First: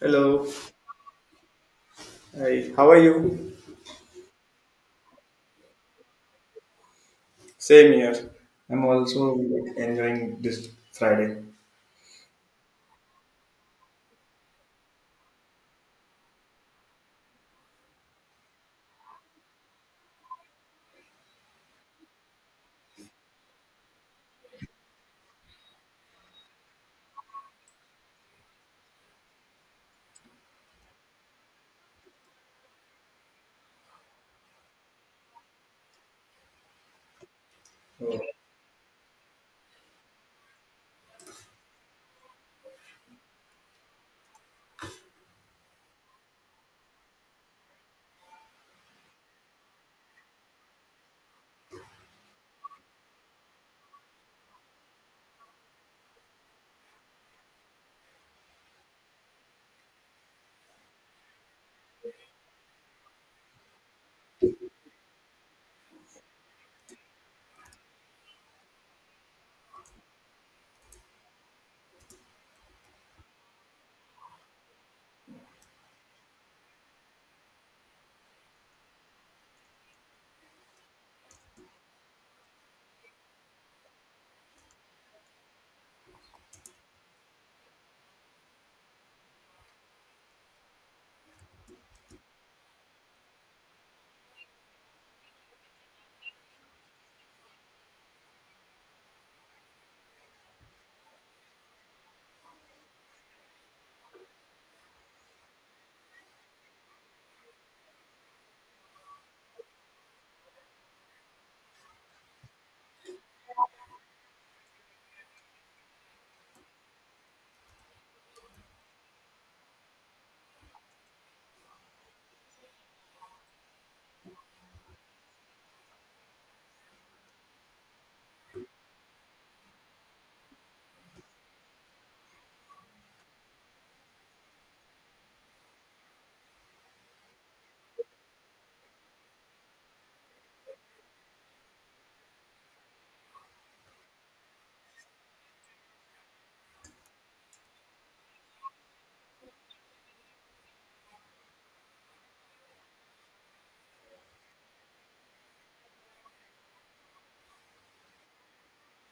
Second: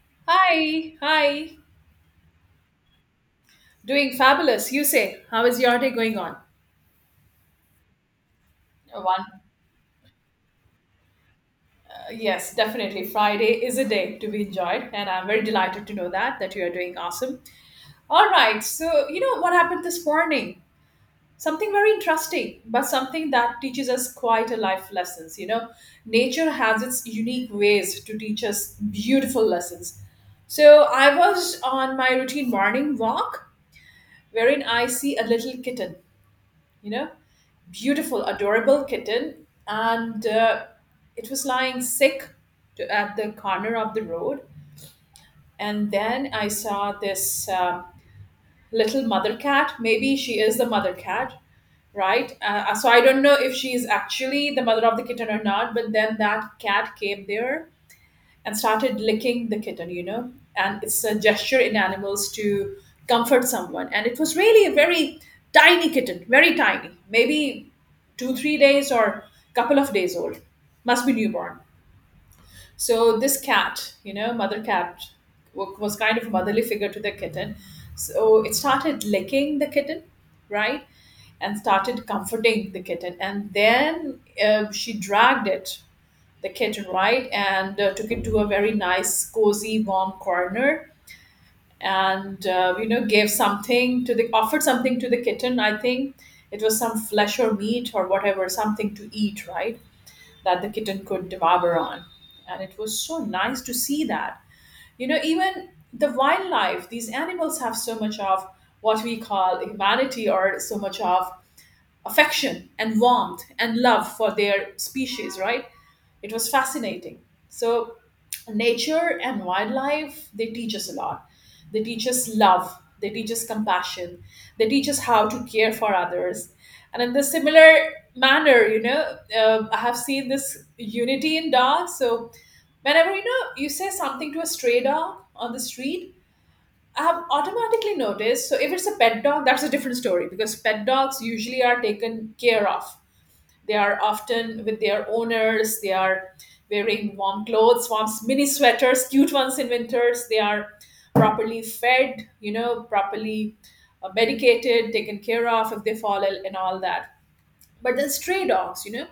Hello. Hi, hi. Hi, how are you? Doing fabulous. You say, how is your day going on? Same here. I'm One. also like, enjoying this Friday. Yes, definitely. Friday is a day to be enjoyed, and I'm very delighted to know that you are doing awesome. All right. So you know what happened this morning? Something very interesting, but something that teaches us quite a life lessons. Nature has its unique ways to teach us beautiful lessons. So I was on my routine morning walk, wherein I see a little kitten. You know, So, beautiful, adorable kitten, and it was lying sick to, at the corner of the road. And then I saw this little mother cat. Maybe she is the mother cat, right? So I don't know if she is actually the mother of the kitten or not. But then that cat came there and started licking the kitten. And it's a gesture in animals to comfort someone. And it was really a very tiny kitten, very tiny, maybe two, 3 days or couple of days old, must be newborn. So this cat, mother cat, was kind of a motherly figure to the kitten. So it started licking the kitten, right? And started comforting the kitten. And then she dragged it the kitten right and took it to a very nice cozy warm corner and gave something to the offered something to the kitten. I think it was some flesh or meat or whatever, something to eat, right, that the kitten could devour on. And it was so nice to see that, you know, even the wildlife, these animals have so much of what we call humanity, or so much of affection and warmth and love for their species, right? It was fascinating. So, nature and wildlife, they teach us a lot. They teach us love, they teach us compassion, they teach us how to care for others. And in the similar manner, I have seen this unity in dogs. So, whenever you say something to a stray dog on the street, I've automatically noticed. So if it's a pet dog, that's a different story because pet dogs usually are taken care of. They are often with their owners. They are wearing warm clothes, warm mini sweaters, cute ones in winters. They are properly fed, you know, properly medicated, taken care of if they fall ill and all that. But then stray dogs, you know,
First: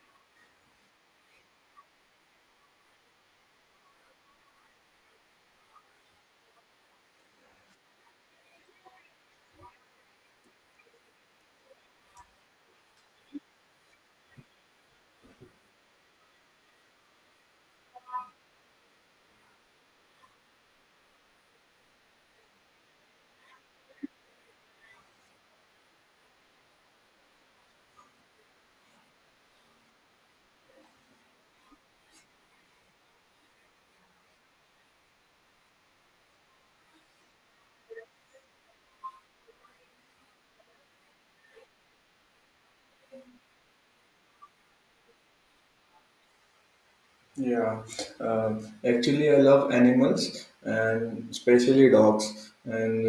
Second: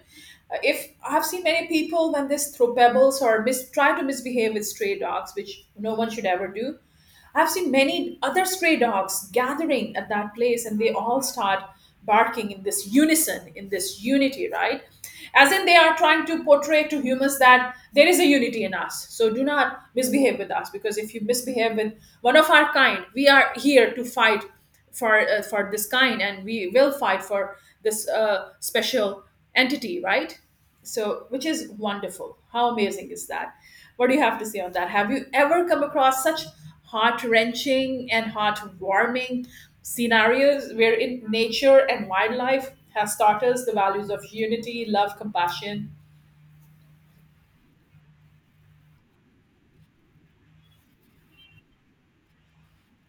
uh, if I've seen many people when they throw pebbles or try to misbehave with stray dogs, which no one should ever do. I've seen many other stray dogs gathering at that place and they all start barking in this unison, in this unity, right? As in, they are trying to portray to humans that there is a unity in us. So do not misbehave with us because if you misbehave with one of our kind, we are here to fight for this kind, and we will fight for this special entity, right? So which is wonderful. How amazing is that? What do you have to say on that? Have you ever come across such heart-wrenching and heart-warming scenarios wherein nature and wildlife has taught us the values of unity, love, compassion? Yeah, uh, actually, I love animals and especially dogs. And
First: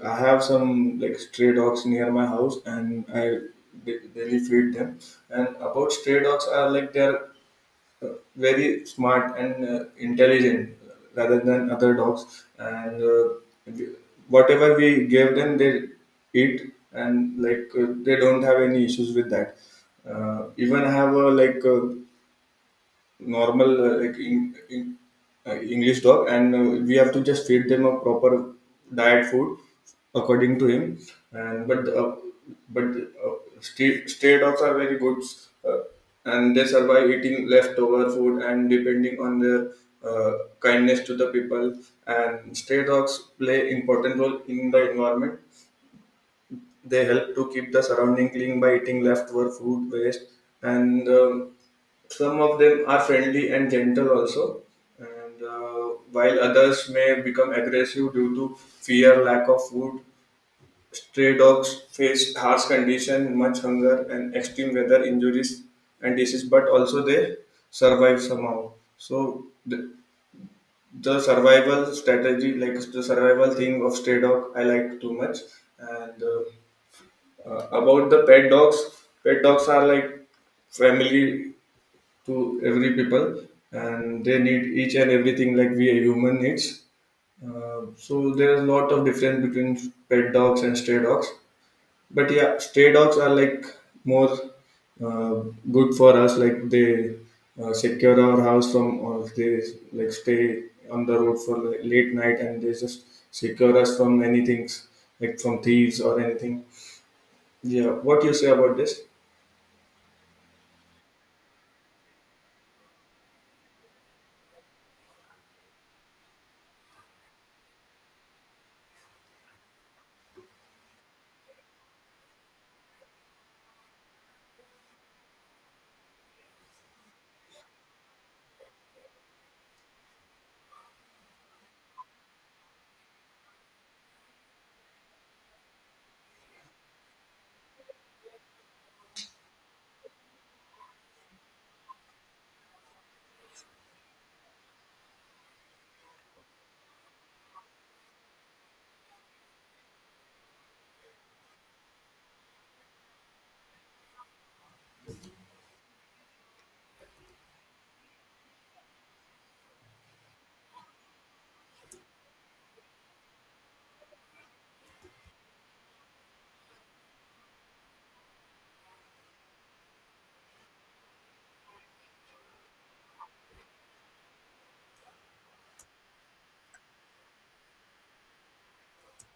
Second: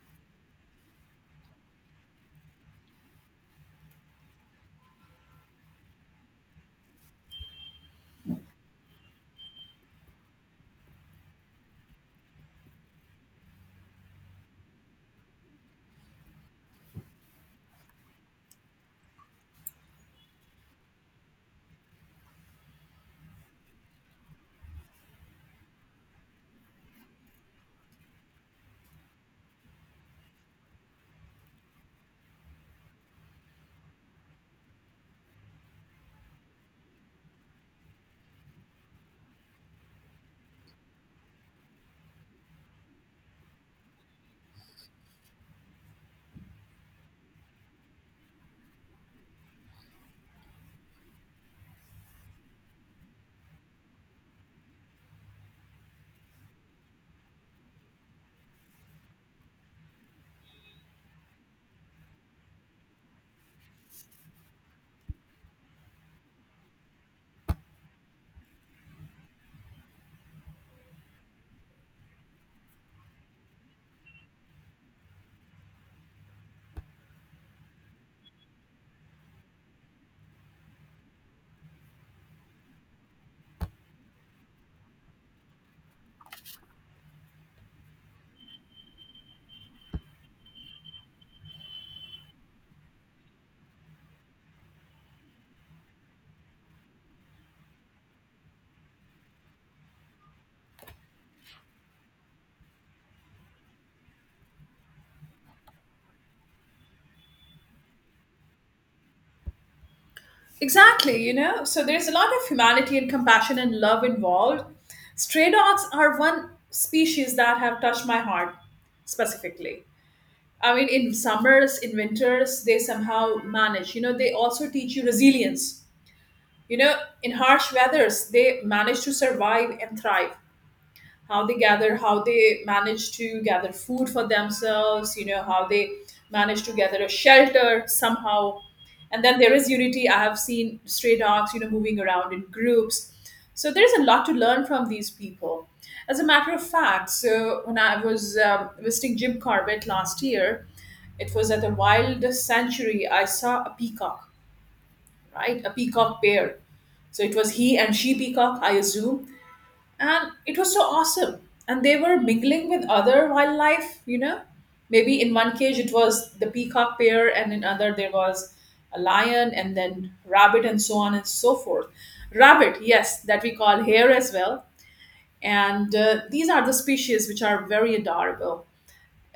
I have some like stray dogs near my house, and I daily feed them. And about stray dogs are like they're uh, very smart and intelligent rather than other dogs and we- whatever we give them they eat and like they don't have any issues with that even I have a like a normal like in English dog, and we have to just feed them a proper diet food according to him. And but stray, stray dogs are very good, uh, and they survive eating leftover food and depending on their kindness to the people. And stray dogs play important role in the environment. They help to keep the surrounding clean by eating leftover food waste and. Some of them are friendly and gentle also, and while others may become aggressive due to fear, lack of food. Stray dogs face harsh condition, much hunger, and extreme weather injuries and disease, but also they survive somehow. So the survival strategy, like the survival thing of stray dog, I like too much. And about the pet dogs are like family to every people and they need each and everything like we a human needs so there is a lot of difference between pet dogs and stray dogs but yeah stray dogs are like more uh, good for us like they secure our house from or they like stay on the road for like, late night and they just secure us from many things like from thieves or anything. Yeah, what you say about this? Exactly, you know, so there's a lot of humanity and compassion and love involved. Stray dogs are one species that have touched my heart specifically. I mean, in summers, in winters, they somehow manage. You know, they also teach you resilience. You know, in harsh weathers, they manage to survive and thrive. How they gather, how they manage to gather food for themselves, you know, how they manage to gather a shelter somehow. And then there is unity. I have seen stray dogs, you know, moving around in groups. So there's a lot to learn from these people. As a matter of fact, so when I was visiting Jim Corbett last year, it was at the wild sanctuary, I saw a peacock, right? A peacock pair. So it was he and she peacock, I assume. And it was so awesome. And they were mingling with other wildlife, you know. Maybe in one cage it was the peacock pair, and in other there was a lion and then rabbit and so on and so forth. Rabbit, yes, that we call hare as well. And these are the species which are very adorable,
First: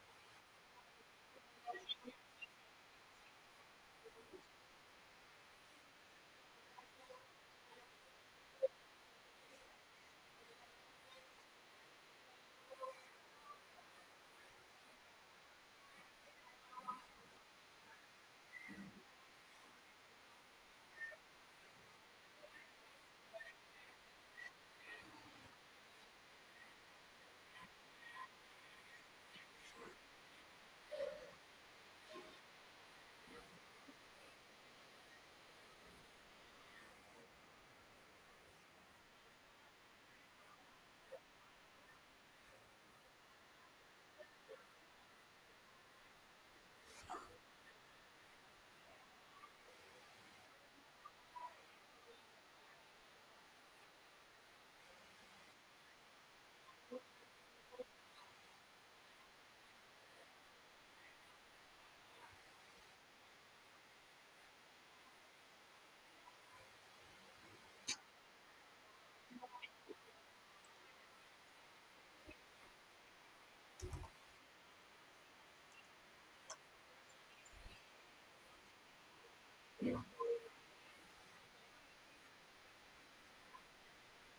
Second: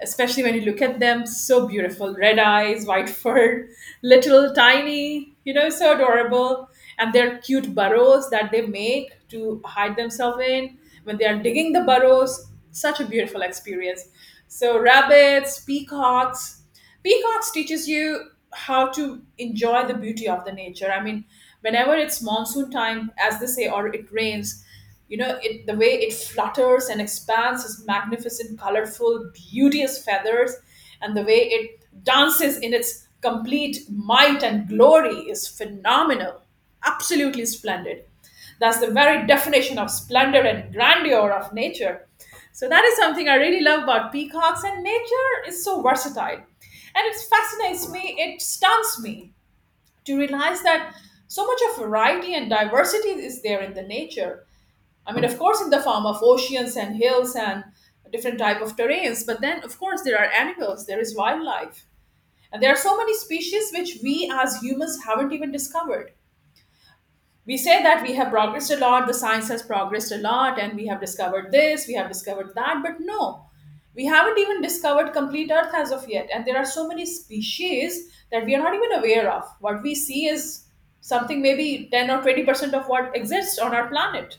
especially when you look at them. So beautiful, red eyes, white fur little tiny, you know, so adorable. And their cute burrows that they make to hide themselves in, when they are digging the burrows, such a beautiful experience. So rabbits, peacocks. Peacocks teaches you how to enjoy the beauty of the nature. I mean, whenever it's monsoon time, as they say, or it rains, you know, it the way it flutters and expands its magnificent, colorful, beauteous feathers, and the way it dances in its complete might and glory is phenomenal, absolutely splendid. That's the very definition of splendor and grandeur of nature. So that is something I really love about peacocks, and nature is so versatile. And it fascinates me, it stuns me to realize that so much of variety and diversity is there in the nature. I mean, of course, in the form of oceans and hills and different type of terrains, but then of course there are animals, there is wildlife, and there are so many species which we as humans haven't even discovered. We say that we have progressed a lot, the science has progressed a lot, and we have discovered this, we have discovered that, but no, we haven't even discovered complete Earth as of yet. And there are so many species that we are not even aware of. What we see is something maybe 10 or 20% of what exists on our planet.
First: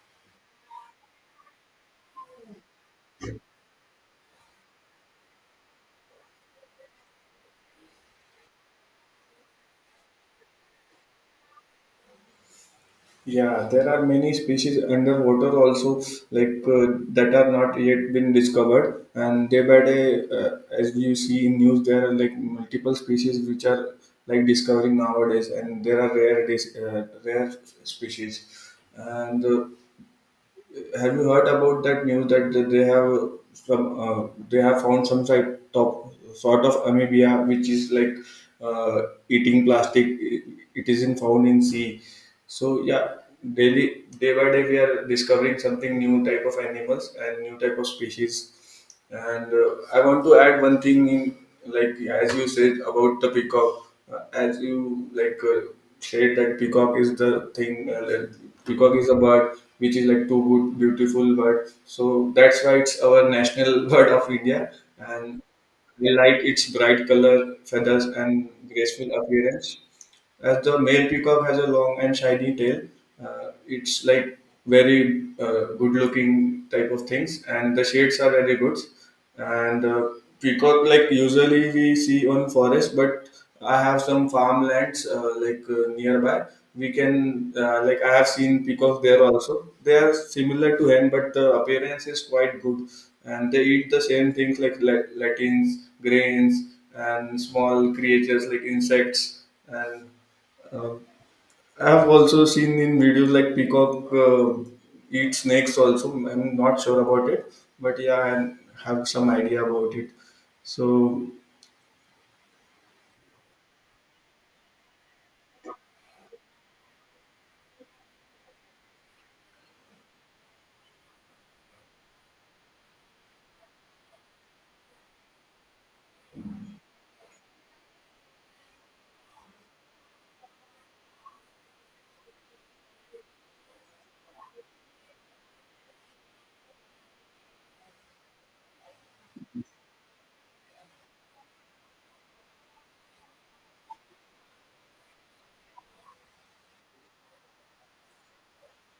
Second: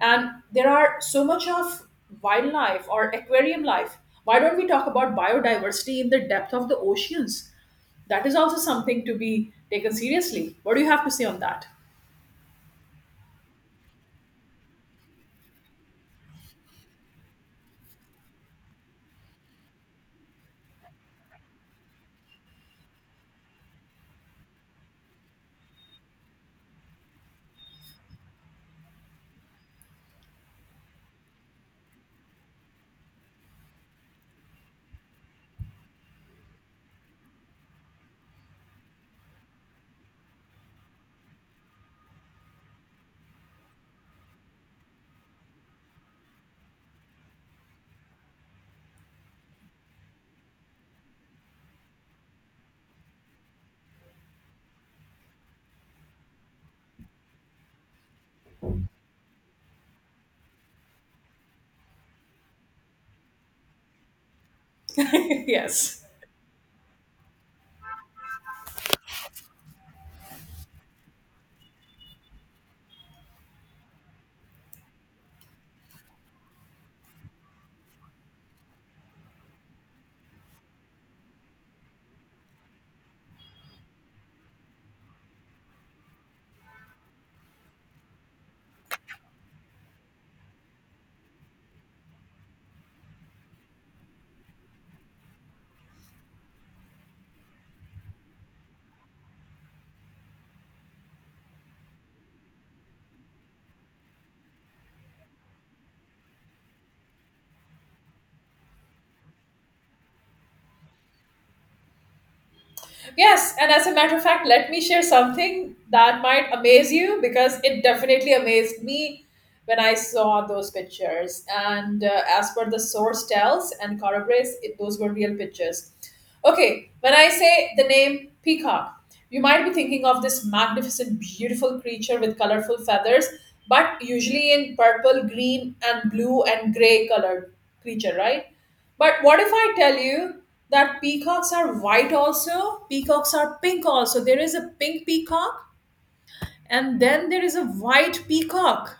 And there are so much of wildlife or aquarium life. Why don't we talk about biodiversity in the depth of the oceans? That is also something to be taken seriously. What do you have to say on that? Yeah, there are many species underwater also, like that are not yet been discovered. And day by day, as you see in news, there are like multiple species which are like discovering nowadays, and there are rare species. And have you heard about that news that they have some they have found some site top sort of amebia which is like uh, eating plastic. It isn't found in sea. So yeah, daily day by day we are discovering something new type of animals and new type of species. And I want to add one thing in, like as you said about the peacock, as you said that peacock is the thing. Like, peacock is a bird which is like too good, beautiful bird. So that's why it's our national bird of India, and Yes. we like its bright color, feathers, and graceful appearance. As the male peacock has a long and shiny tail, it's like very good-looking type of things, and the shades are very good. And peacock, like usually we see on forest, but I have some farmlands nearby. We can like I have seen peacock there also. They are similar to hen, but the appearance is quite good, and they eat the same things like latins, grains, and small creatures like insects and uh, I have also seen in videos like peacock eat snakes. Also, I'm not sure about it, but yeah, I have some idea about it. So, Yes, and as a matter of fact, let me share something that might amaze you because it definitely amazed me when I saw those pictures. And as per the source tells and corroborates, it, those were real pictures. Okay, when I say the name peacock, you might be thinking of this magnificent, beautiful creature with colorful feathers, but usually in purple, green, and blue and gray colored creature, right? But what if I tell you that peacocks are white also? Peacocks are pink also. There is a pink peacock and then there is a white peacock.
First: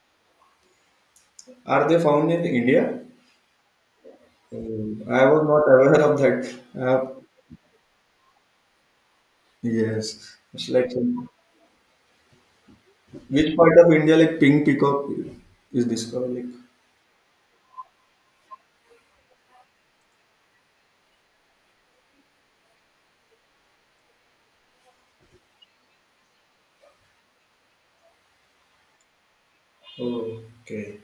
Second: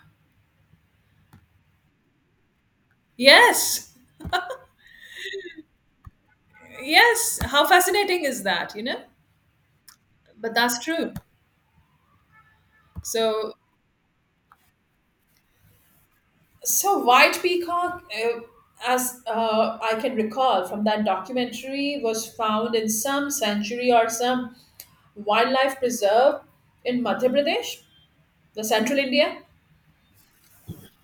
are they found in India? Yes. I was not aware of that. Yes. How fascinating is that, you know? Yes, But that's true. So, which part of India like pink peacock is discovered? Like, so white peacock, as I can recall from that documentary, was found in some sanctuary or some wildlife preserve in Madhya Pradesh, the central India. oh, okay,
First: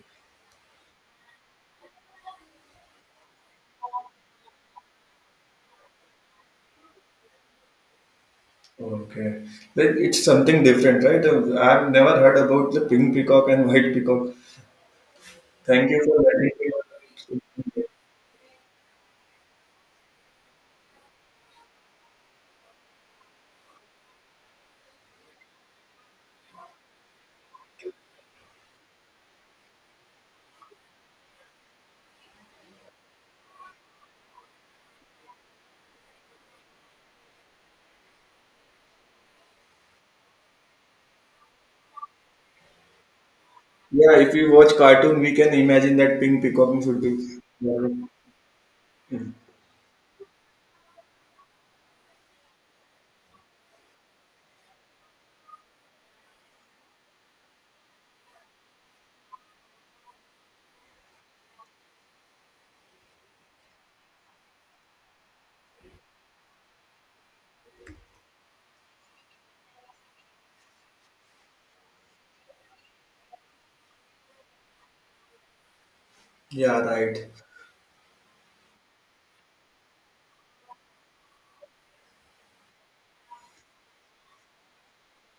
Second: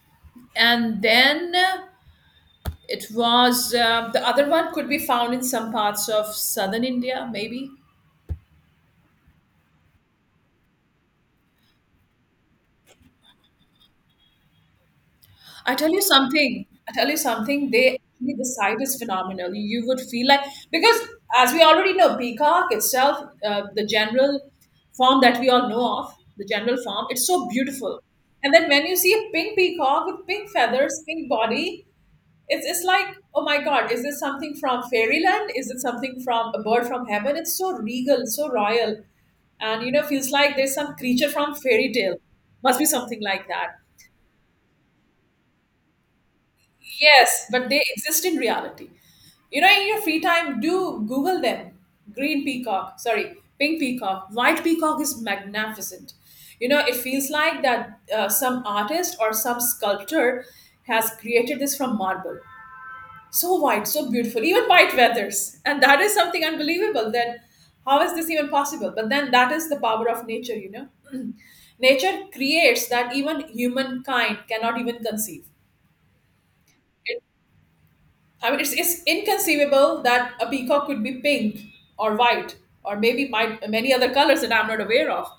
And then it was the other one could be found in some parts of southern India, maybe. okay, like it's something different, right? I've never heard about the pink peacock and white peacock. I tell Thank you you for letting something. I tell you something. me. They actually, the site is phenomenal. You would feel like because as we already know, peacock itself, the general form that we all know of, the general form, it's so beautiful. And then when you see a pink peacock with pink feathers, pink body, it's like, oh my God, is this something from fairyland? Is it something from a bird from heaven? It's so regal, so royal. And, you know, feels like there's some creature from fairy tale. Must be something like that. Yeah, if we watch cartoon, we can imagine that pink peacocking should be. Yes, but they Yeah, exist in reality. You know, in your free time, do Google them. Green peacock, sorry, pink peacock. White peacock is magnificent. You know, it feels like that some artist or some sculptor has created this from marble. So white, so beautiful, even white feathers. And that is something unbelievable that how is this even possible? But then that is the power of nature, you know. Nature creates that even humankind cannot even conceive. yeah, right. I mean, it's inconceivable that a peacock could be pink or white or many other colors that I'm not aware of.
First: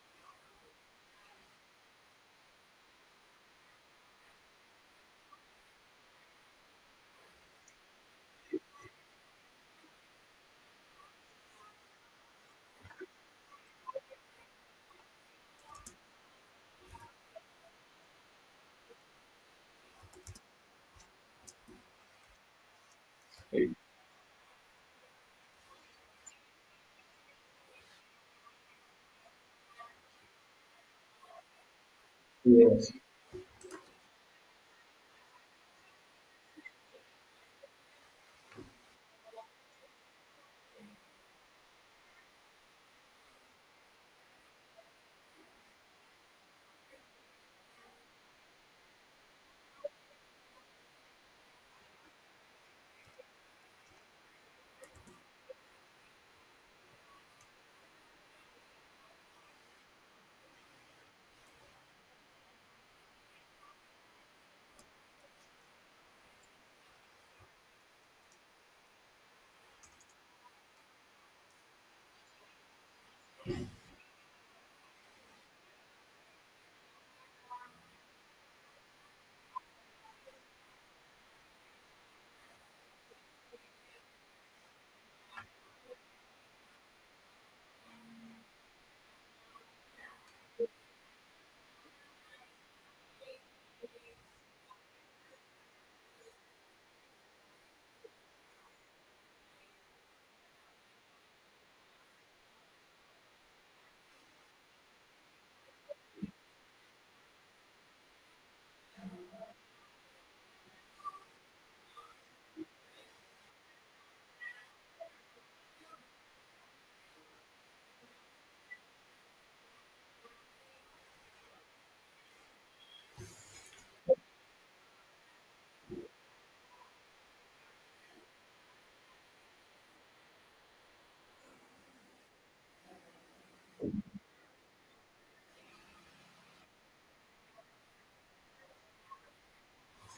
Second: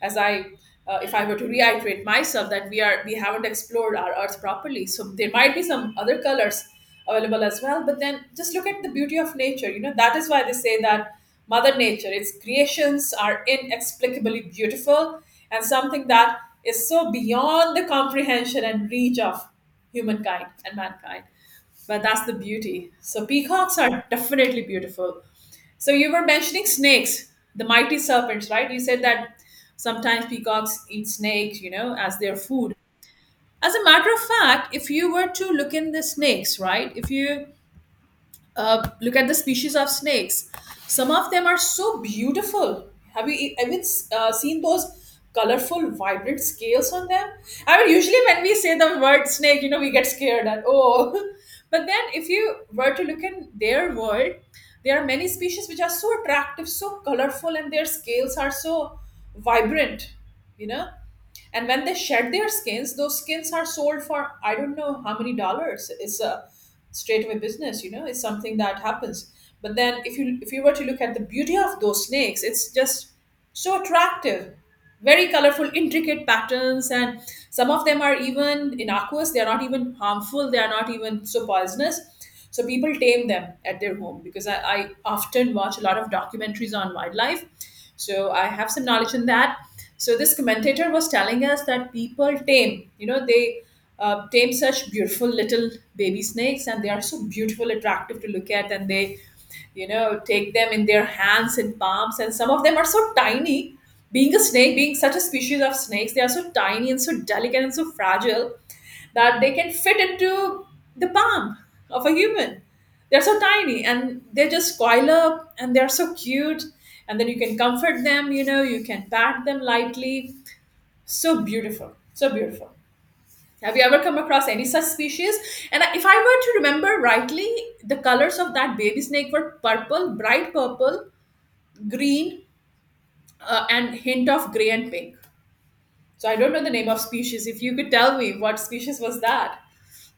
As I, if I were to reiterate myself, that we haven't explored our Earth properly, so there might be some other colors available as well. But then just look at the beauty of nature. You know that is why they say that Mother Nature, its creations are inexplicably beautiful and something that is so beyond the comprehension and reach of humankind and mankind. But that's the beauty. So peacocks are definitely beautiful. So you were mentioning snakes, the mighty serpents, right? You said that sometimes peacocks eat snakes, you know, as their food. Yes. As a matter of fact, if you were to look in the snakes, right? If you look at the species of snakes. Some of them are so beautiful. Have you ever seen those colorful, vibrant scales on them? I mean, usually when we say the word snake, you know, we get scared and oh. But then, if you were to look in their world, there are many species which are so attractive, so colorful, and their scales are so vibrant. You know, and when they shed their skins, those skins are sold for I don't know how many dollars. It's a straightaway business, you know. It's something that happens. But then, if you were to look at the beauty of those snakes, it's just so attractive, very colorful, intricate patterns, and some of them are even innocuous. They are not even harmful, they are not even so poisonous, so people tame them at their home. Because I often watch a lot of documentaries on wildlife. So I have some knowledge in that. So this commentator was telling us that people tame, you know, they tame such beautiful little baby snakes, and they are so beautiful, attractive to look at, and they, you know, take them in their hands and palms. And some of them are so tiny. Being a snake, being such a species of snakes, they are so tiny and so delicate and so fragile that they can fit into the palm of a human. They're so tiny and they just coil up and they're so cute. And then you can comfort them, you know, you can pat them lightly. So beautiful, so beautiful. Have you ever come across any such species? And if I were to remember rightly, the colors of that baby snake were purple, bright purple, green, and hint of gray and pink. So I don't know the name of species. If you could tell me what species was that,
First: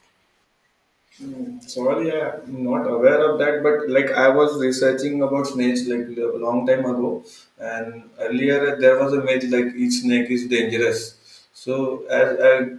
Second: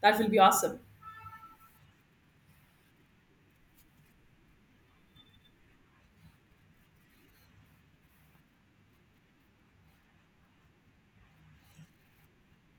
that will be awesome. Sorry, I'm not aware of that, but like I was researching about snakes like a long time ago, and earlier there was a myth like each snake is dangerous. So as I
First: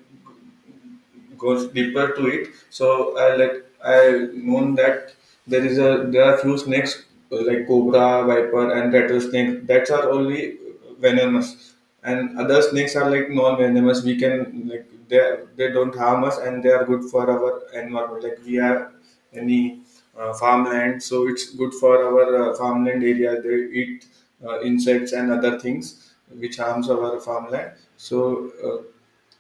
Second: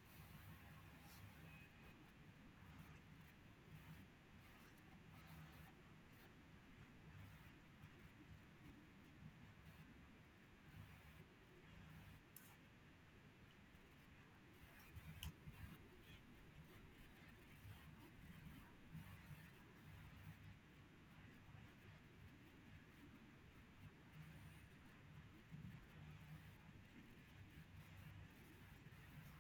goes deeper to it. So I like I known that there is a there are few snakes like cobra, viper, and rattlesnake that are only venomous, and other snakes are like non-venomous. We can like they don't harm us and they are good for our environment. Like we have any farmland, so it's good for our farmland area. They eat insects and other things which harms our farmland. So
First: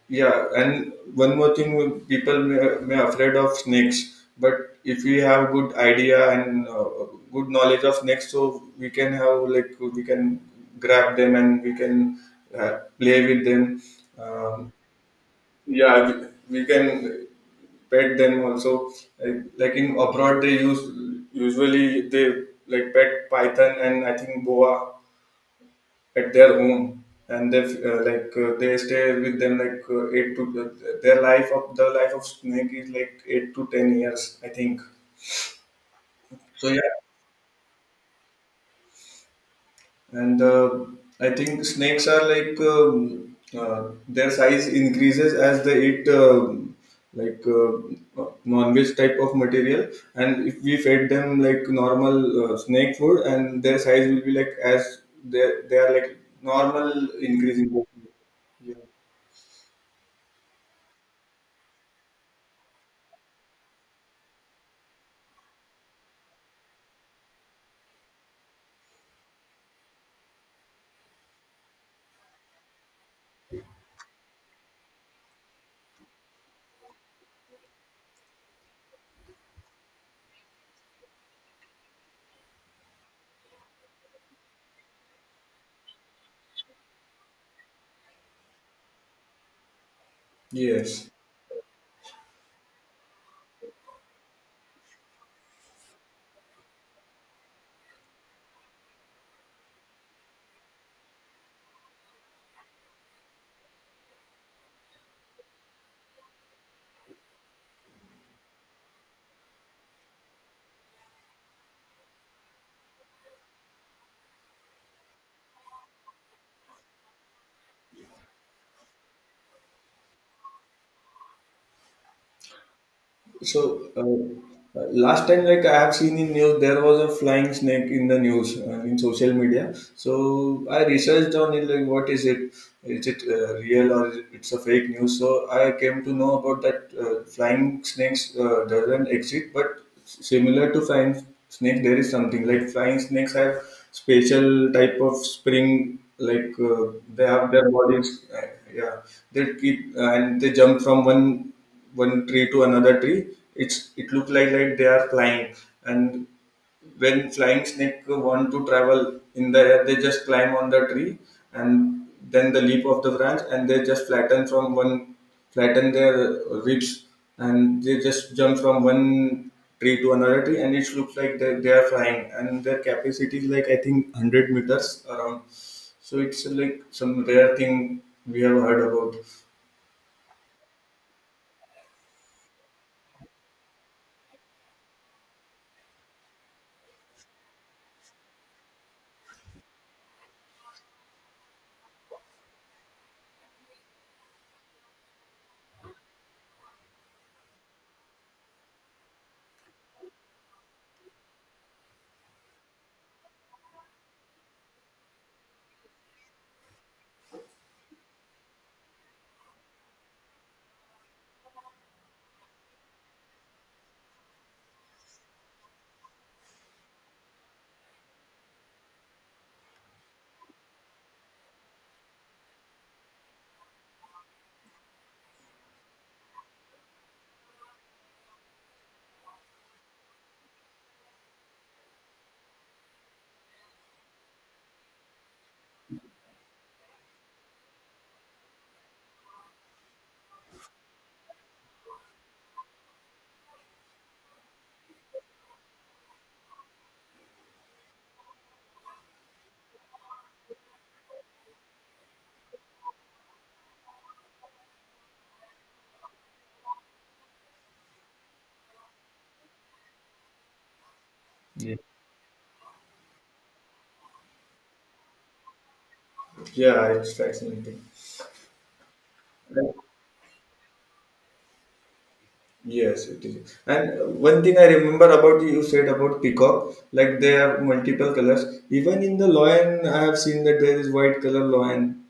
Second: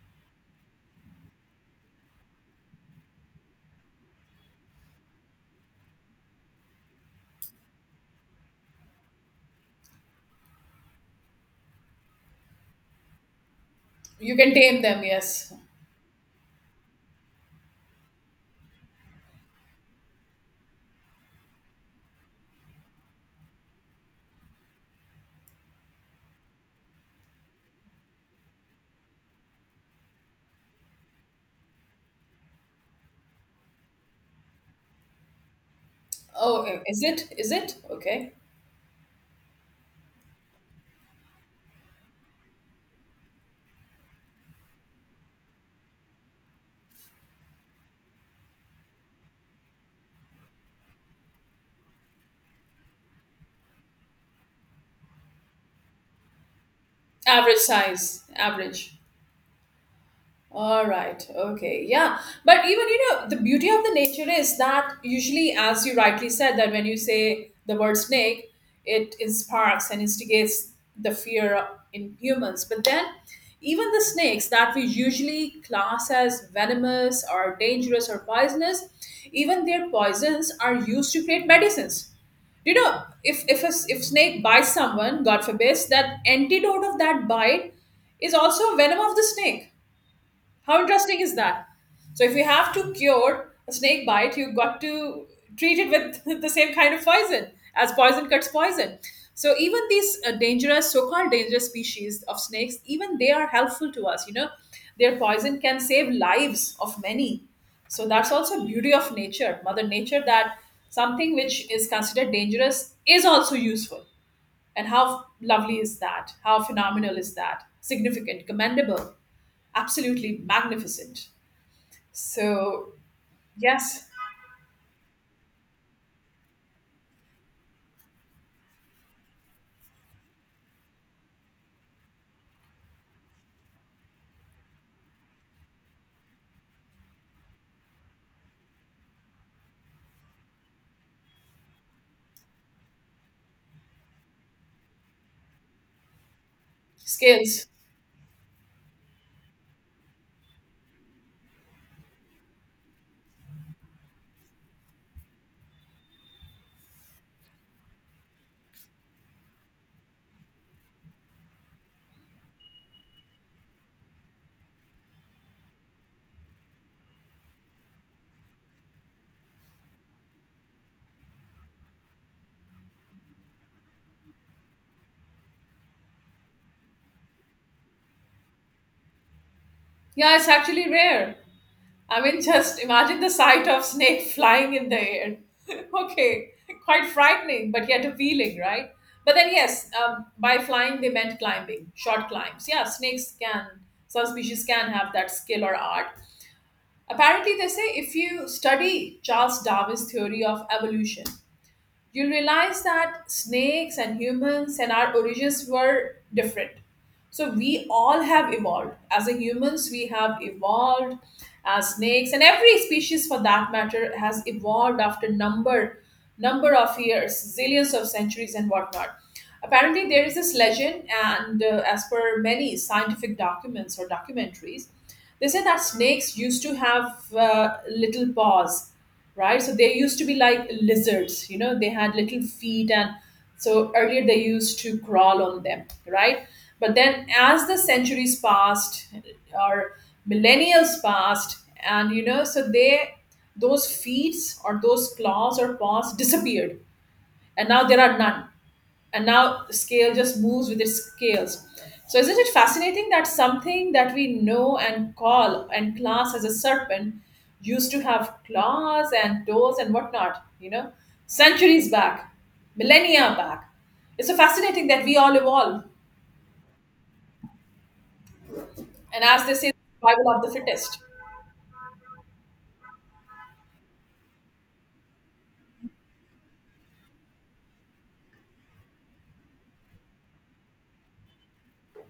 yeah, and one more thing, people may afraid of snakes, but if we have good idea and good knowledge of snakes, so we can have like we can grab them and we can play with them. You can Um, tame them, yes. yeah, we can pet them also. Like in abroad, they use usually they like pet python and I think boa at their home and they they stay with them like 8 to the life of snake is like 8 to 10 years I think. Oh, So yeah, is it? Is it? Okay. and I think snakes are like uh, their size increases as they eat like uh, non-veg type of material and if we fed them like normal snake food and their size will be like as they are like normal Average increasing. size, Yeah. average. All right. Okay. Yeah. But even, you know, the beauty of the nature is that usually, as you rightly said, that when you say the word snake, it sparks and instigates the fear in humans. But then, even the snakes that we usually class as venomous or dangerous or poisonous, even their poisons are used to create medicines. You know, if a s- if snake bites someone, God forbid, that antidote of that bite is also venom of the snake. How Yes. interesting is that? So if you have to cure a snake bite, you got to treat it with the same kind of poison, as poison cuts poison. So even these dangerous, so-called dangerous species of snakes, even they are helpful to us. You know, their poison can save lives of many. So that's also beauty of nature, Mother Nature, that something which is considered dangerous is also useful. And how lovely is that? How phenomenal is that? Significant, commendable, absolutely magnificent. So, So yes, last time, like I have seen in news, there was a flying snake in the news in social media. So I researched on it, like what is it? Is it real or it's a fake news? So I came to know about that flying snakes doesn't exist, but similar to flying snake, there is something like flying snakes have special type of spring. Like they have scales. their bodies, yeah. They keep and they jump from one tree to another tree. It's it looked like they are flying. And when flying snake want to travel in the air they just climb on the tree and then the leap of the branch and they just flatten from one flatten their ribs and they just jump from one tree to another tree and it looks like they are flying and their capacity is like I think 100 meters around. So it's like some rare thing we have heard about. Yeah, it's actually rare. I mean, just imagine the sight of snake flying in the air. Okay, quite frightening, but yet appealing, right? But then, yes, by flying they meant climbing, short climbs. Yeah, snakes can, some species can have that skill or art. Apparently, they say if you study Charles Darwin's theory of evolution, you'll realize that snakes and humans and our origins were different. So we all have evolved. As a humans, we have evolved. As snakes and every species for that matter has evolved after number of years, zillions of centuries and whatnot. Apparently, there is this legend, and as per many scientific documents or documentaries, they say that snakes used to have little paws, right? So they used to be like lizards, you know, they had little feet, and so earlier they used to crawl on them, right? But then as the centuries passed or millennials passed, and you know, so they, those feet or those claws or paws disappeared, and now there are none, and now scale just moves with its scales. So isn't it fascinating that something that we know and call and class as a serpent used to have claws and toes and whatnot, you know, Yeah. centuries back, millennia back. It's so fascinating that we all evolve, Yeah, it's fascinating. and as they say, survival of the fittest. Yes, it is. And one thing I remember about you said about peacock, like they have multiple colors. Even in the lion, I have seen that there is white color lion.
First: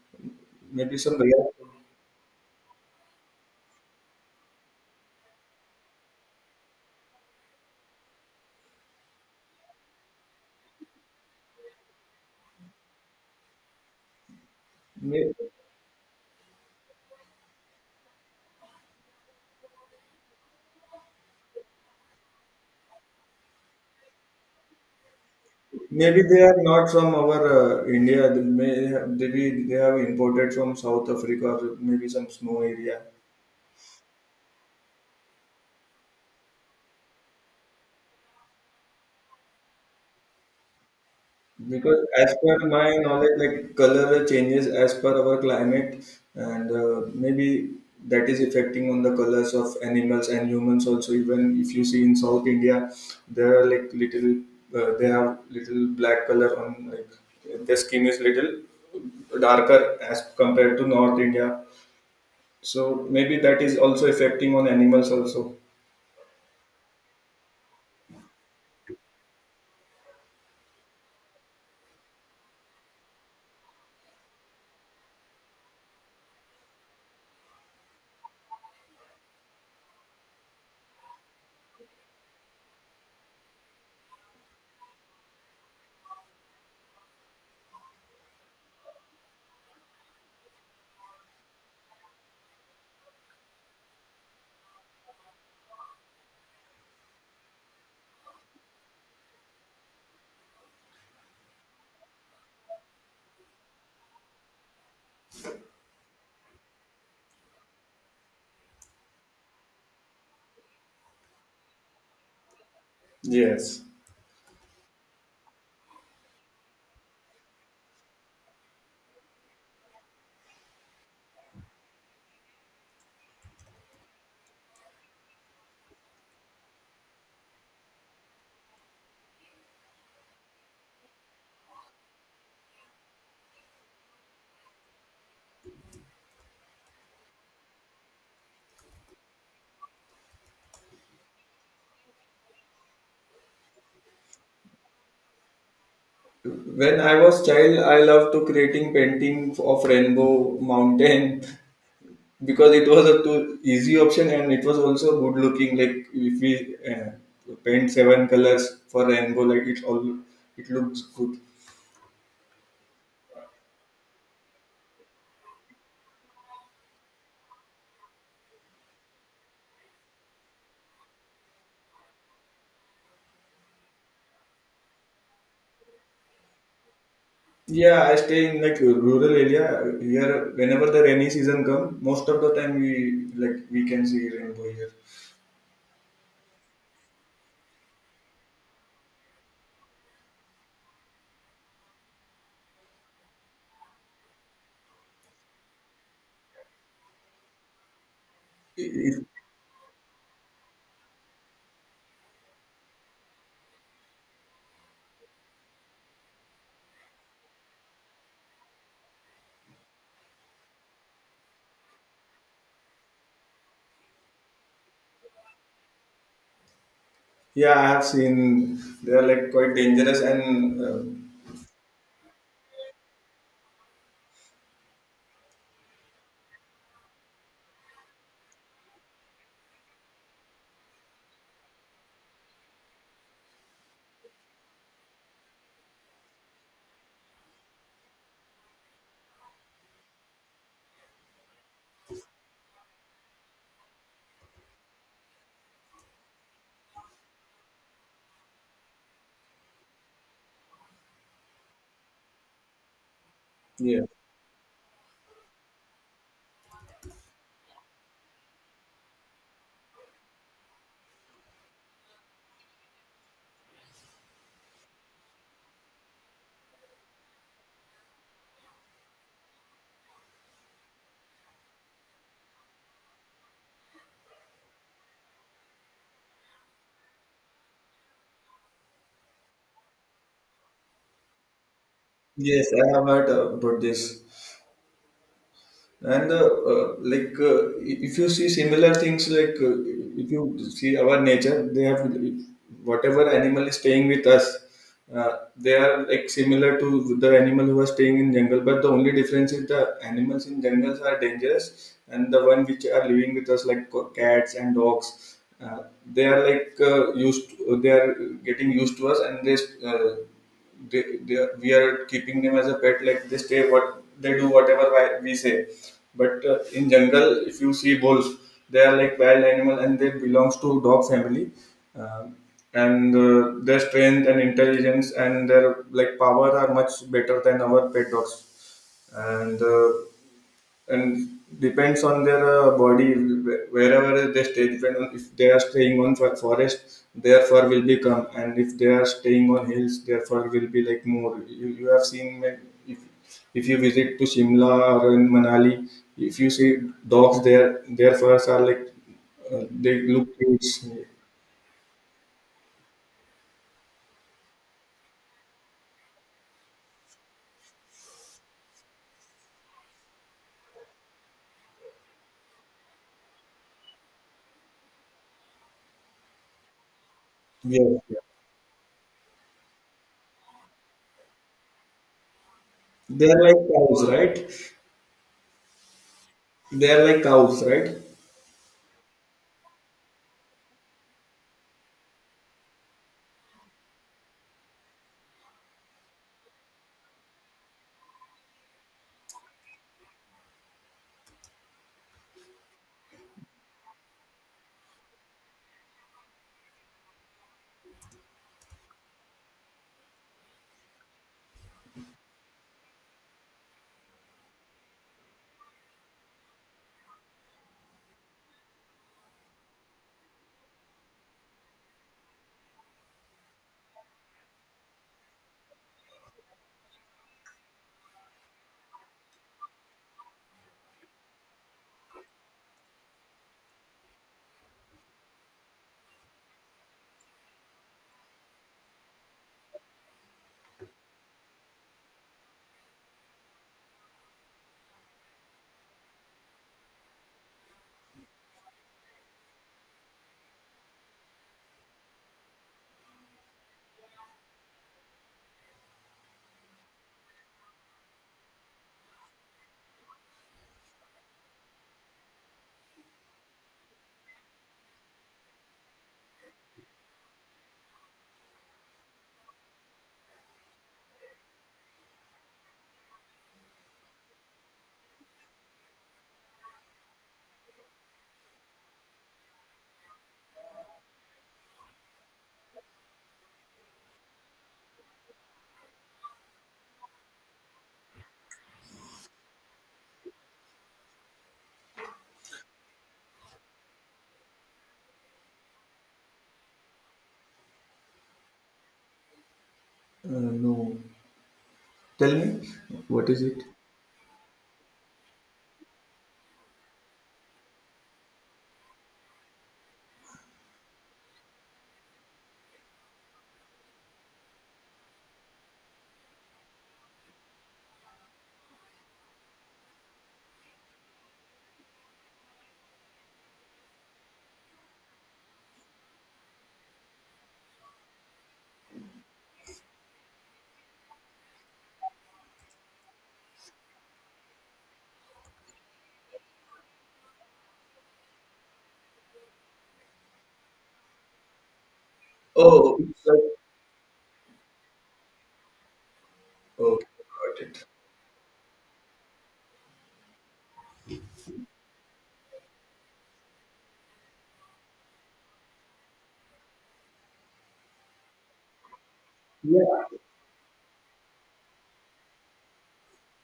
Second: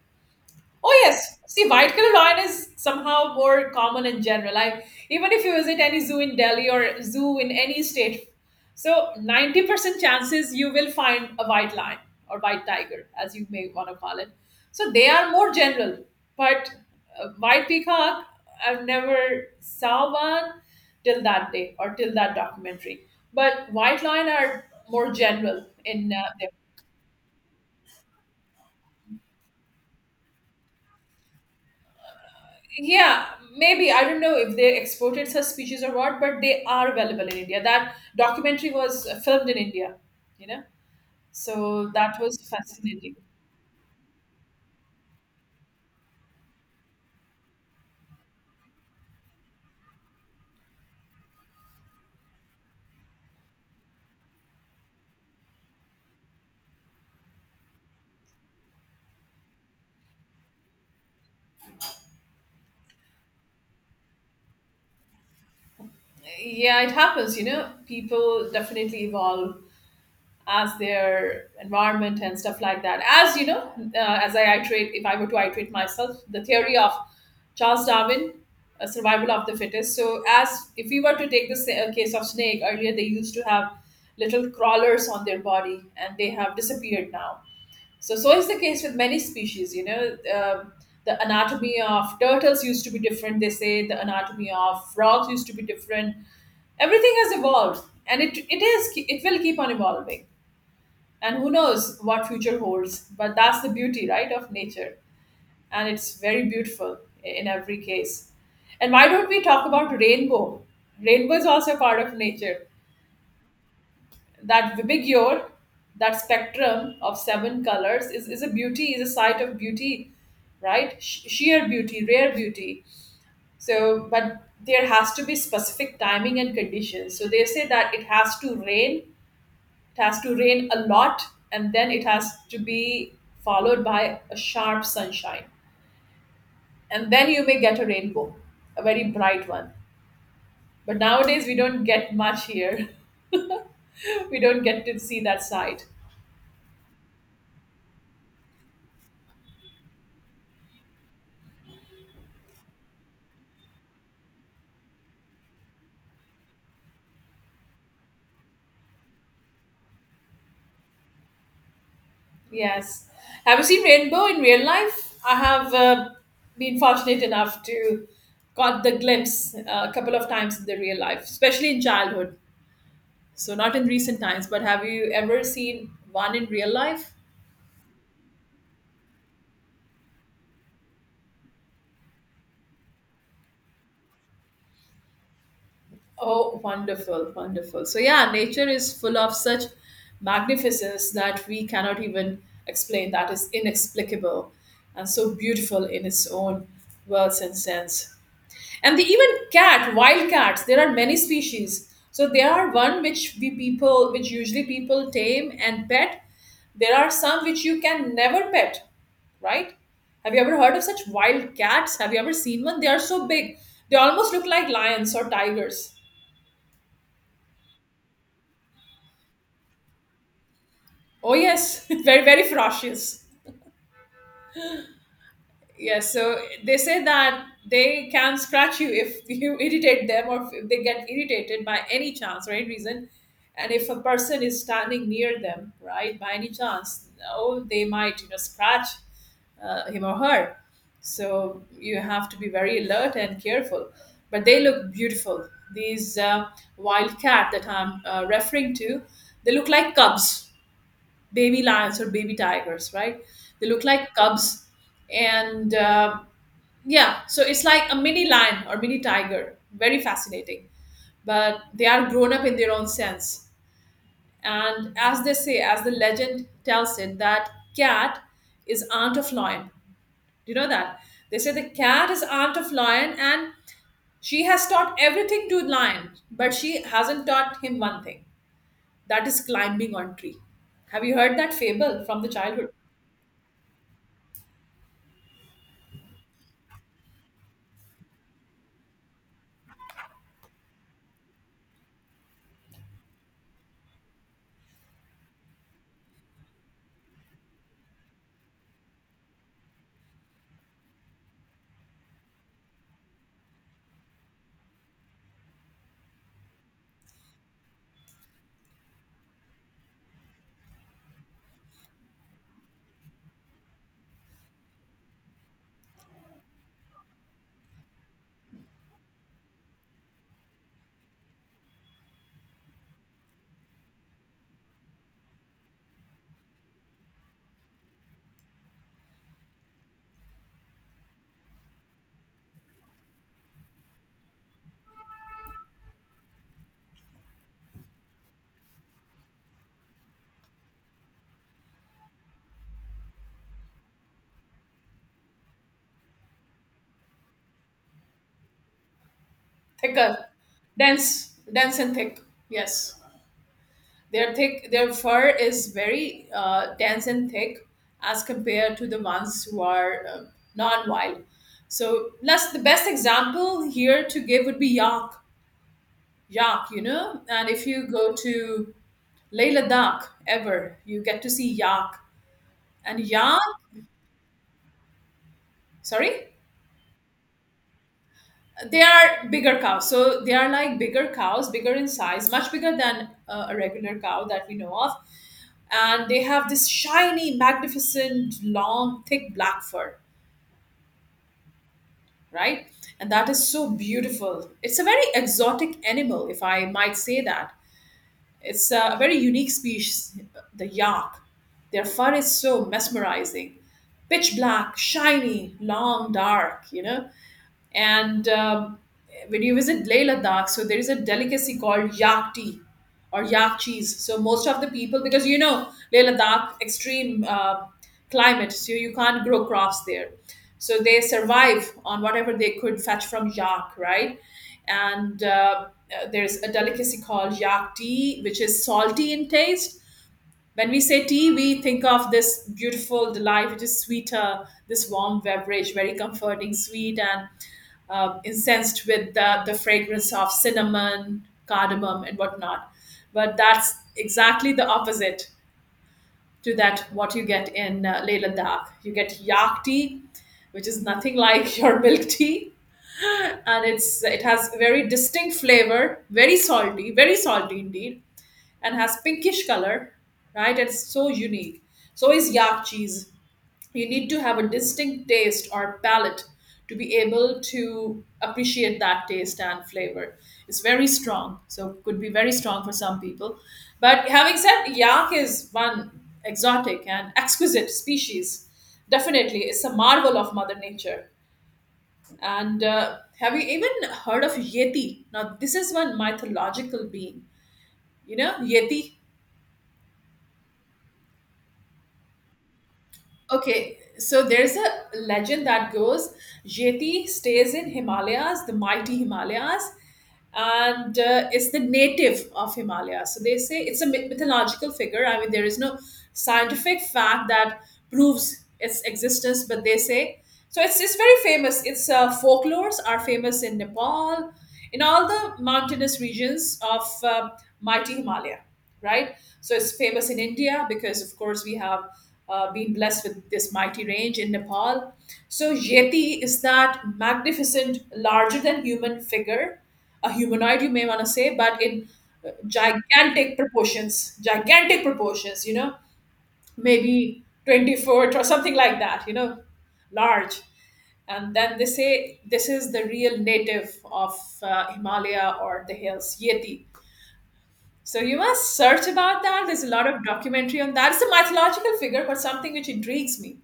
Maybe Oh some yes. rare. See, white colored lion is somehow more common in general. I, even if you visit any zoo in Delhi or zoo in any state, so 90% chances you will find a white lion or white tiger, as you may want to call it. So they are may- more general, but white peacock I've never saw one till that day or till that documentary. But white lion are more general in Maybe they are not from our India. Maybe they have imported from South Africa or maybe some snow area. yeah. Maybe I don't know if they exported such species or what, but they are available in India. That documentary was filmed in India, you know. So Because that as was per my fascinating. knowledge, like color changes as per our climate, and maybe that is affecting on the colors of animals and humans also. Even if you see in South India, there are like little, they have little black color on like their skin is little darker as compared to North India. So maybe that is also affecting on animals also. Yeah, it happens, you know, people definitely evolve as their environment and stuff like that, as you know, as I iterate, if I were to iterate myself the theory of Charles Darwin, Survival of the Fittest. So, as if we were to take this case of snake, earlier they used to have little crawlers on their body, and they have disappeared now. So, so is the case with many species. You know, the anatomy of turtles used to be different. They say the anatomy of frogs used to be different. Everything has evolved, and it will keep on evolving. And who knows what future holds? But that's the beauty, right, of nature, and it's very beautiful in every case. And why don't we talk about rainbow? Rainbow is also a part of nature. Yes. That Vibhigyore, that spectrum of seven colors, is a beauty, is a sight of beauty, right? Sheer beauty, rare beauty. So, but there has to be specific timing and conditions. So they say that it has to rain, it has to rain a lot, and then it has to be followed by a sharp sunshine. And then you may get a rainbow, a very bright one. But nowadays, we don't get much here. We don't get to see that side. When I was child, I loved to creating painting of rainbow mountain because it was a too easy option and it was also good looking like if we paint seven colors for rainbow like it all it looks good. Yes. Have you seen rainbow in real life? I have been fortunate enough to caught the glimpse a couple of times in the real life, especially in childhood. So not in recent times, but have you ever seen one in real life? Yeah I stay in like a rural area here. Whenever the rainy season come most of the time we like we can see rainbow here. Oh, wonderful, wonderful. So, yeah, nature is full of such magnificence that we cannot even explain, that is inexplicable and so beautiful in its own words and sense. And the It- even cat, wild cats, there are many species. So, there are one which we people, which usually people tame and pet. There are some which you can never pet, right? Have you ever heard of such wild cats? Have you ever seen one? They are so big. They almost look like lions or tigers. yeah I have seen they are like quite dangerous and um, Oh yes, very very ferocious. Yes, so they say that they can scratch you if you irritate them or if they get irritated by any chance or any reason, and if a person is standing near them, right, by any chance, oh, they might, you know, scratch him or her. So you have to be very alert and careful. But they look beautiful. These wild cat that I'm referring to, they look like cubs, baby lions or baby tigers, right? They look yeah. like cubs, and yeah, so it's like a mini lion or mini tiger. Very fascinating, but they are grown up in their own sense. And as they say, as the legend tells it, that cat is aunt of lion. Do you know that? They say the cat is aunt of lion, and she has taught everything to lion, but she hasn't taught him one thing. That is climbing on tree. Have you heard that fable from the Yes childhood? I have heard about this. And uh, uh, like, uh, if you see similar things, like if you see our nature, they have whatever animal is staying with us, they are like similar to the animal who are staying in jungle. But the only difference is the animals in jungles are dangerous, and the one which are living with us, like cats and dogs, they are like used. They are getting used to us, and they uh, they are, we are keeping them as a pet like they stay what they do whatever we say. But in jungle if you see wolves they are like wild animal and they belongs to dog family. Um and their strength and intelligence and their like power are much better than our pet dogs. And and depends on their body wherever they stay depend on if they are staying on for forest their fur will become and if they are staying on hills their fur will be like more. You have seen if, if you visit to shimla or in manali if you see dogs there, their furs are like they Thicker, look yes, yeah, dense and thick. Yes, their thick, their fur is very dense and thick as compared to the ones who are non-wild. So, plus the best example here to give would be yak, yak. You know, and if you go yeah. to Leh Ladakh ever, you get to see yak and They yak. are like cows, right? Sorry. They are like cows, right? They are bigger cows, so they are like bigger cows, bigger in size, much bigger than a regular cow that we know of, and they have this shiny, magnificent, long, thick black fur, right? And that is so beautiful. It's a very exotic animal, if I might say that. It's a very unique species, the yak. Their fur is so mesmerizing, pitch black, shiny, long, dark, you know. And when you visit Leh Ladakh, so there is a delicacy called yak tea or yak cheese. So most of the people, because you know Leh Ladakh extreme climate, so you can't grow crops there. So they survive on whatever they could fetch from yak, right? And there's a delicacy called yak tea, which is salty in taste when we say tea, we think of this beautiful delight, which is sweeter, this warm beverage, very comforting, sweet, and incensed with the fragrance of cinnamon, cardamom, and whatnot. But that's exactly the opposite to that what you get in Leyland Dak. You get yak tea, which is nothing like your milk tea, and it has very distinct flavor, very salty indeed, and has pinkish color, right? It's so unique. So is yak cheese. You need to have a distinct taste or palate to be able to appreciate that taste and flavor. It's very strong, so could be very strong for some people. But having said, yak is one exotic and exquisite species. Definitely, it's a marvel of Mother Nature. And have you even heard of Yeti? Now, this is one mythological being. You know, Yeti? Uh, no, tell me what is it. Okay, so there's a legend that goes Yeti stays in Himalayas, the mighty Himalayas, and it's the native of Himalayas. So they say it's a mythological figure. I mean, there is no scientific fact that proves its existence, but they say so. It's very famous. Its folklores are famous in Nepal, in all the mountainous regions of mighty Himalaya, right? So it's famous in India because, of course, we have been blessed with this mighty range in Nepal. So Yeti is that magnificent, larger than human figure, a humanoid, you may want to say, but in Oh, it's like gigantic proportions, you know, okay, maybe got 20 it. foot or something like that, you know, large. And then they say this is the real native of Himalaya or the hills, Yeti, so you must search about that. There's a lot of Yeah. documentary on that. It's a mythological figure, but something which intrigues me.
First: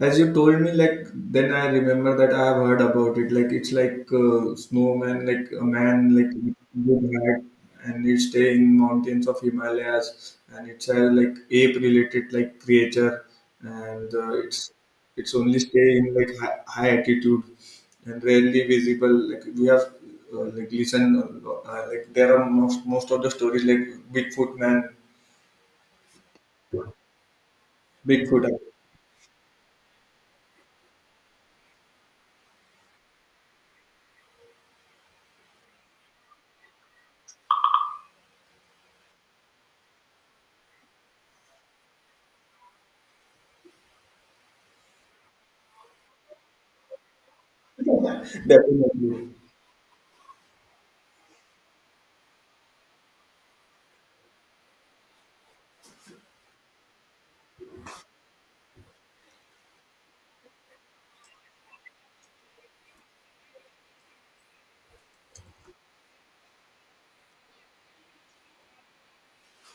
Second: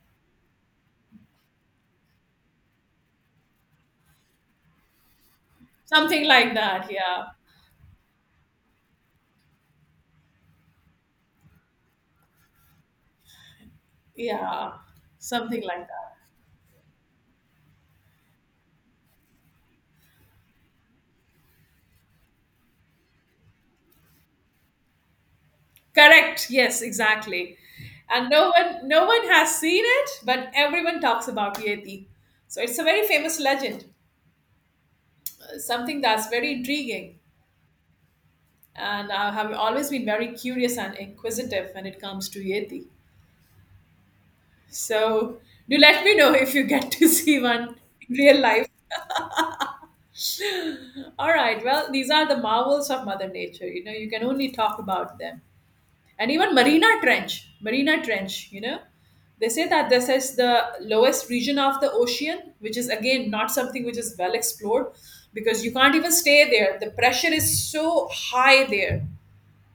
As you told me, like then I remember that I have heard about it. Like it's like snowman, like a man, Something like like with that. good Yeah. hat, and it stay in mountains of Himalayas, and it's a like ape-related like creature, and Yeah. it's only Something like stay in that. like high, high altitude and rarely visible. Like we have like listen, like there are most of the stories like Bigfoot man, Correct. Yes, exactly. And Bigfoot, no one has seen it, but everyone talks about Yeti. So it's a very famous legend. Something that's very intriguing. And I have always been very curious and inquisitive when it comes to Yeti. So do let me know if you get to see one in real life. definitely. All right. Well, these are the marvels of Mother Nature. You know, you can only talk about them. And even Marina Trench, Marina Trench, you know, they say that this is the lowest region of the ocean, which is again not something which is well explored because you can't even stay there. The pressure is so high there.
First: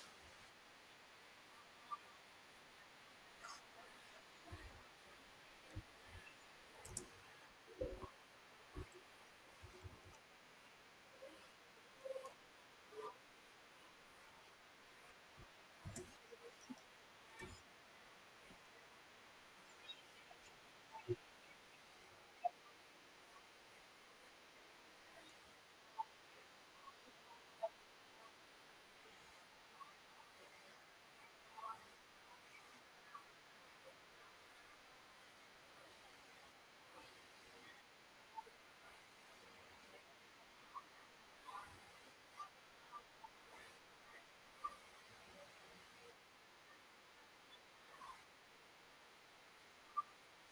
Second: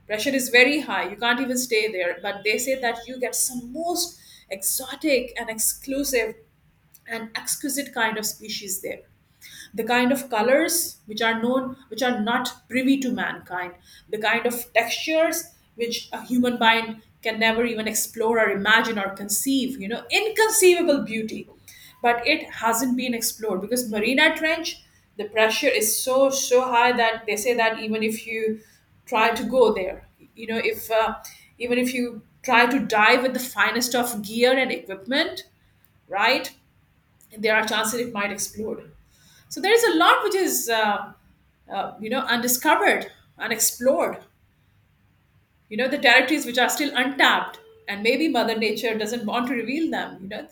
Pressure is very high. You can't even stay there. But they say that you get some most exotic and exclusive, an exquisite kind of species there, the kind of colors which are known, which are not privy to mankind, the kind of textures which a human mind can never even explore or imagine or conceive, you know, inconceivable beauty, but it hasn't been explored because Marina Trench, the pressure is so so high that they say that even if you try to go there, you know, if even if you try to dive with the finest of gear and equipment, right, there are chances it might explode. So there is a lot which is, you know, undiscovered, unexplored. You know, the territories which are still untapped, and maybe Mother Nature doesn't want to reveal them. You know,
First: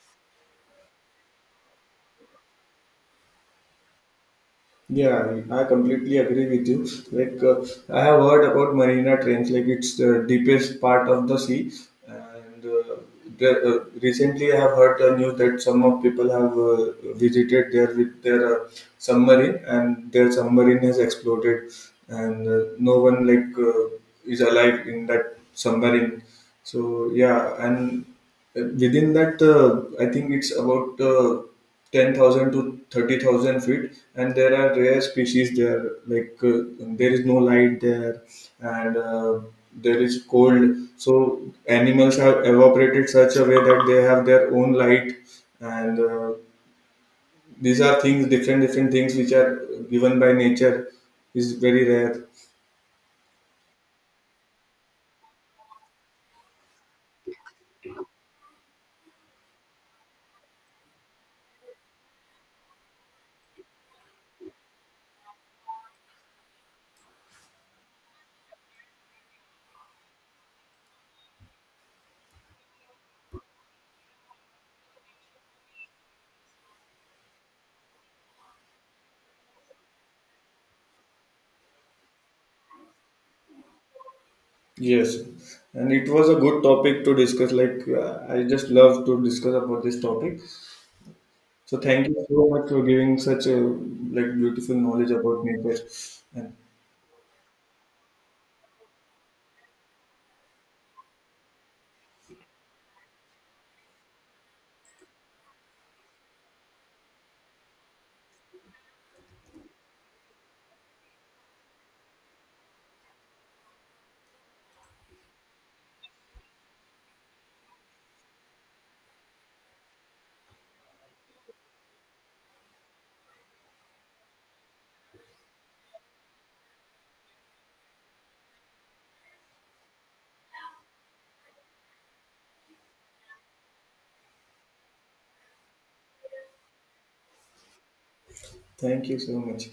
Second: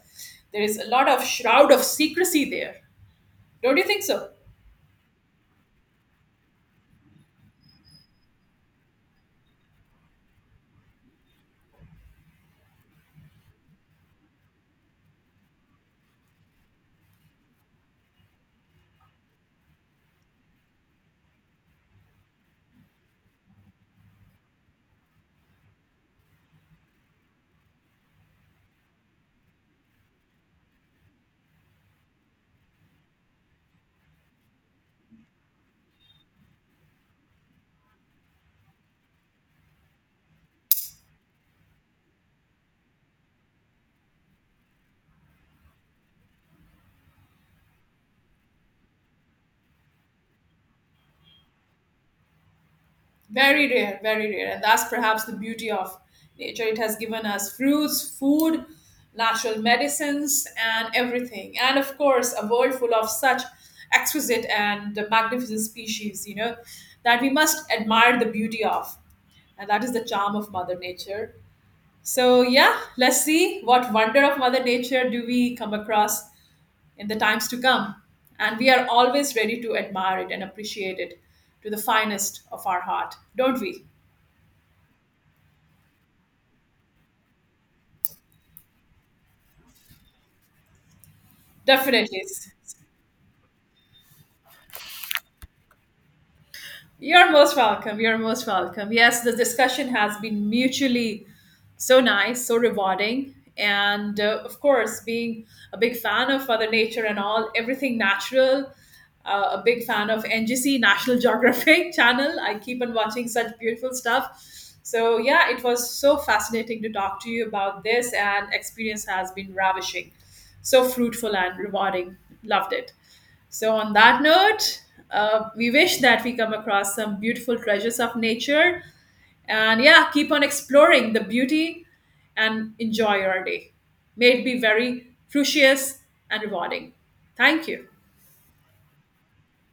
there is a lot of shroud of secrecy there. Don't you think so? Yeah, I completely agree with you. Like I have heard about Marina Trench, like it's the deepest part of the sea. And recently, I have heard the news that some of people have visited there with their submarine, and their submarine has exploded, and no one like is alive in that submarine. So yeah, and within that, I think it's about. 10,000 to 30,000 feet, and there are rare species there. Like there is no light there, and there is cold. So animals have evaporated such a way that they have their own light, and these are things, different different things which are given by nature, is very rare. Very rare, very rare. And that's perhaps the beauty of nature. It has given us fruits, food, natural medicines, and everything. And of course, a world full of such exquisite and magnificent species, you know, that we must admire the beauty of. And that is the charm of Mother Nature. So, yeah, let's see what wonder of Mother Nature do we come across in the times to come. And we are always ready to admire it and appreciate it to the finest of our heart, don't we? Yes, and it was a good topic to discuss. Like I just love to discuss about this topic. So thank Definitely. you so much for giving such a like beautiful knowledge about nature, and You're most welcome. You're most welcome. Yes, the discussion has been mutually so nice, so rewarding. And of course, being a big fan of Mother Nature and all, everything natural, a big fan of NGC, National Geographic Channel. I keep on watching such beautiful stuff. So, yeah, it was so fascinating to talk to you about this, and experience has been ravishing, so fruitful and rewarding. Loved it. So, on that note, we wish that we come across some beautiful treasures of nature. And yeah, keep on exploring the beauty and enjoy your day. May it be very fruitious and rewarding. Thank you. thank you so much.